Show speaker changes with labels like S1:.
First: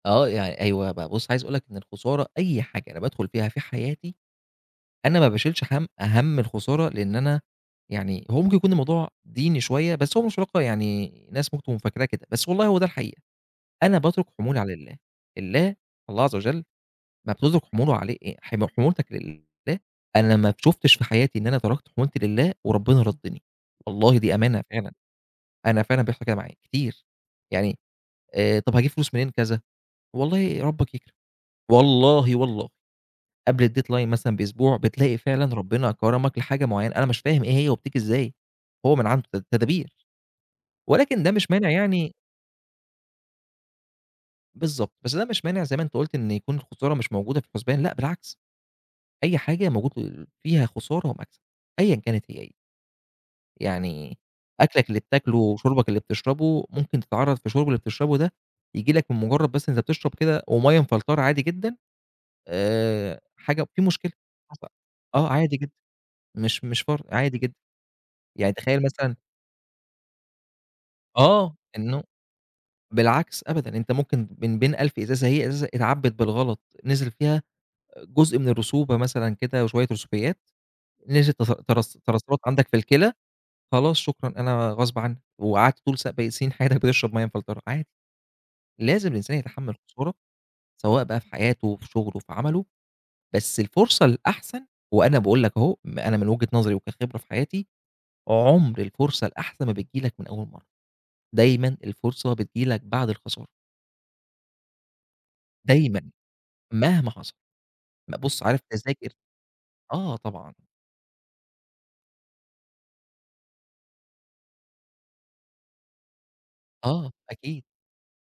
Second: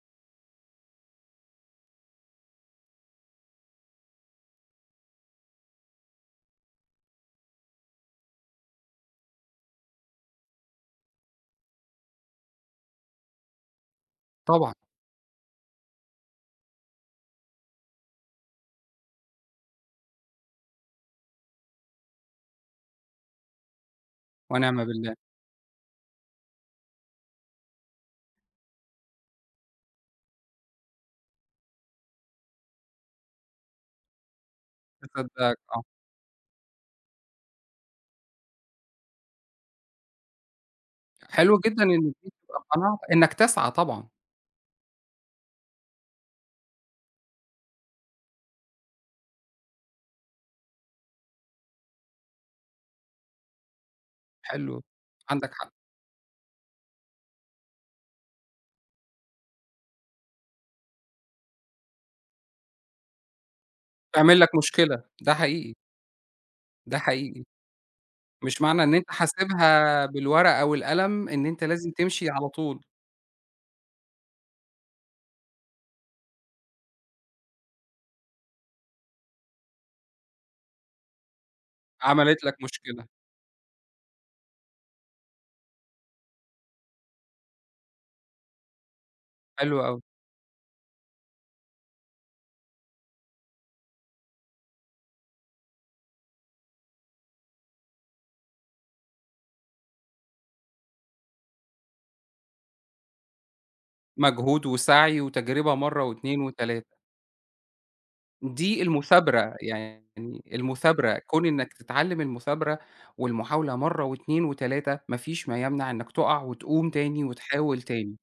S1: آه يعني أيوه بقى، بُصّ عايز أقول لك إن الخسارة أي حاجة أنا بادخل فيها في حياتي، أنا ما باشيلش هَمّ هَمّ الخسارة، لأن أنا يعني هو ممكن يكون الموضوع ديني شوية، بس هو مش في الواقع يعني الناس ممكن تكون فاكراه كده، بس والله هو ده الحقيقة؛ أنا باترك حمولي على
S2: طبعًا.
S1: الله، الله الله- عز وجل- لمّا بتترك حموله علي أأ حم حمولتك لله، أنا ما شُفتش في حياتي إن أنا تركت حمولتي لله وربنا رَدِّني، والله دي أمانة
S2: ونعم
S1: فعلًا،
S2: بالله.
S1: أنا فعلًا بيحصل كده معايا كتير، يعني آآ، طَب هاجيب فلوس منين كذا، والله ربك يكرم، والله والله قبل الdeadline مثلًا بأسبوع، بتلاقي فعلًا
S2: مصدقك، آه.
S1: ربنا كرمك لحاجة معينة، أنا مش فاهم إيه هي وبتيجي إزاي، هو من عنده ت تدابير، ولكن ده مش
S2: حلو
S1: مانع
S2: جدًا إن
S1: يعني
S2: دي تبقى قناعتك، إنك تسعى طبعًا.
S1: بالضبط، بس ده مش مانع- زي ما أنت قُلت- إن يكون الخسارة مش موجودة في الحُسبان، لأ بالعكس، أي حاجة موجود ال فيها خسارة ومَكسب، أيًّا كانت هي إيه. يعني
S2: حلو،
S1: أكْلك اللي بتاكله
S2: عندك حق.
S1: وشُربك اللي بتشربه ممكن تتعرَّض في الشُرب اللي بتشربه ده ييجي لك من مجرد بس أنت بتشرب كده ومَيّة مفلترة عادي جدًا آآ، حاجة في مشكلة
S2: تعمل لك
S1: حصلت،
S2: مشكلة،
S1: آه
S2: ده
S1: عادي جدًا
S2: حقيقي.
S1: مش مش
S2: ده
S1: فر عادي
S2: حقيقي،
S1: جدًا. يعني
S2: مش معنى
S1: تخيل
S2: إن أنت
S1: مثلًا
S2: حاسبها بالورقة والقلم إن
S1: آه،
S2: أنت لازم
S1: إنه
S2: تمشي على طول.
S1: بالعكس، أبدًا، أنت ممكن من بين 1000 إزازة، هي إزازة اتعبِّت بالغلط، نزِل فيها جزء من الرسوبة مثلًا كده وشوية رسوبيات، نزِلت تس ترس ترسَّبْت
S2: عملت لك
S1: عندك في
S2: مشكلة.
S1: الكِلى، خلاص شكرًا، أنا غصب عني، وقعدت طول س سنين حياتك بتشرب مَيّة مفلترة، عادي. لازم الإنسان يتحمل
S2: حلو أوي.
S1: الخسارة سواء بقى في حياته، في شغله، في عمله، بس الفرصة الأحسن وأنا باقول لك أهو م أنا من وجهة نظري وكخبرة في حياتي، عُمْر الفرصة الأحسن ما بتيجي لك من أول مَرّة، دايمًا الفرصة بتيجي لك بعد الخسارة.
S2: مجهود وسعي وتجربة مَرّة
S1: دايمًا،
S2: و2 و3.
S1: مهما حصل، م بُص عارف
S2: دي
S1: تذاكر
S2: المثابرة، يعني
S1: آه، طبعًا.
S2: المثابرة، كون إنك تتعلم المثابرة والمحاولة مَرّة و2 و3، ما فيش ما يمنع إنك تقع وتقوم
S1: آه،
S2: تاني
S1: أكيد.
S2: وتحاول تاني.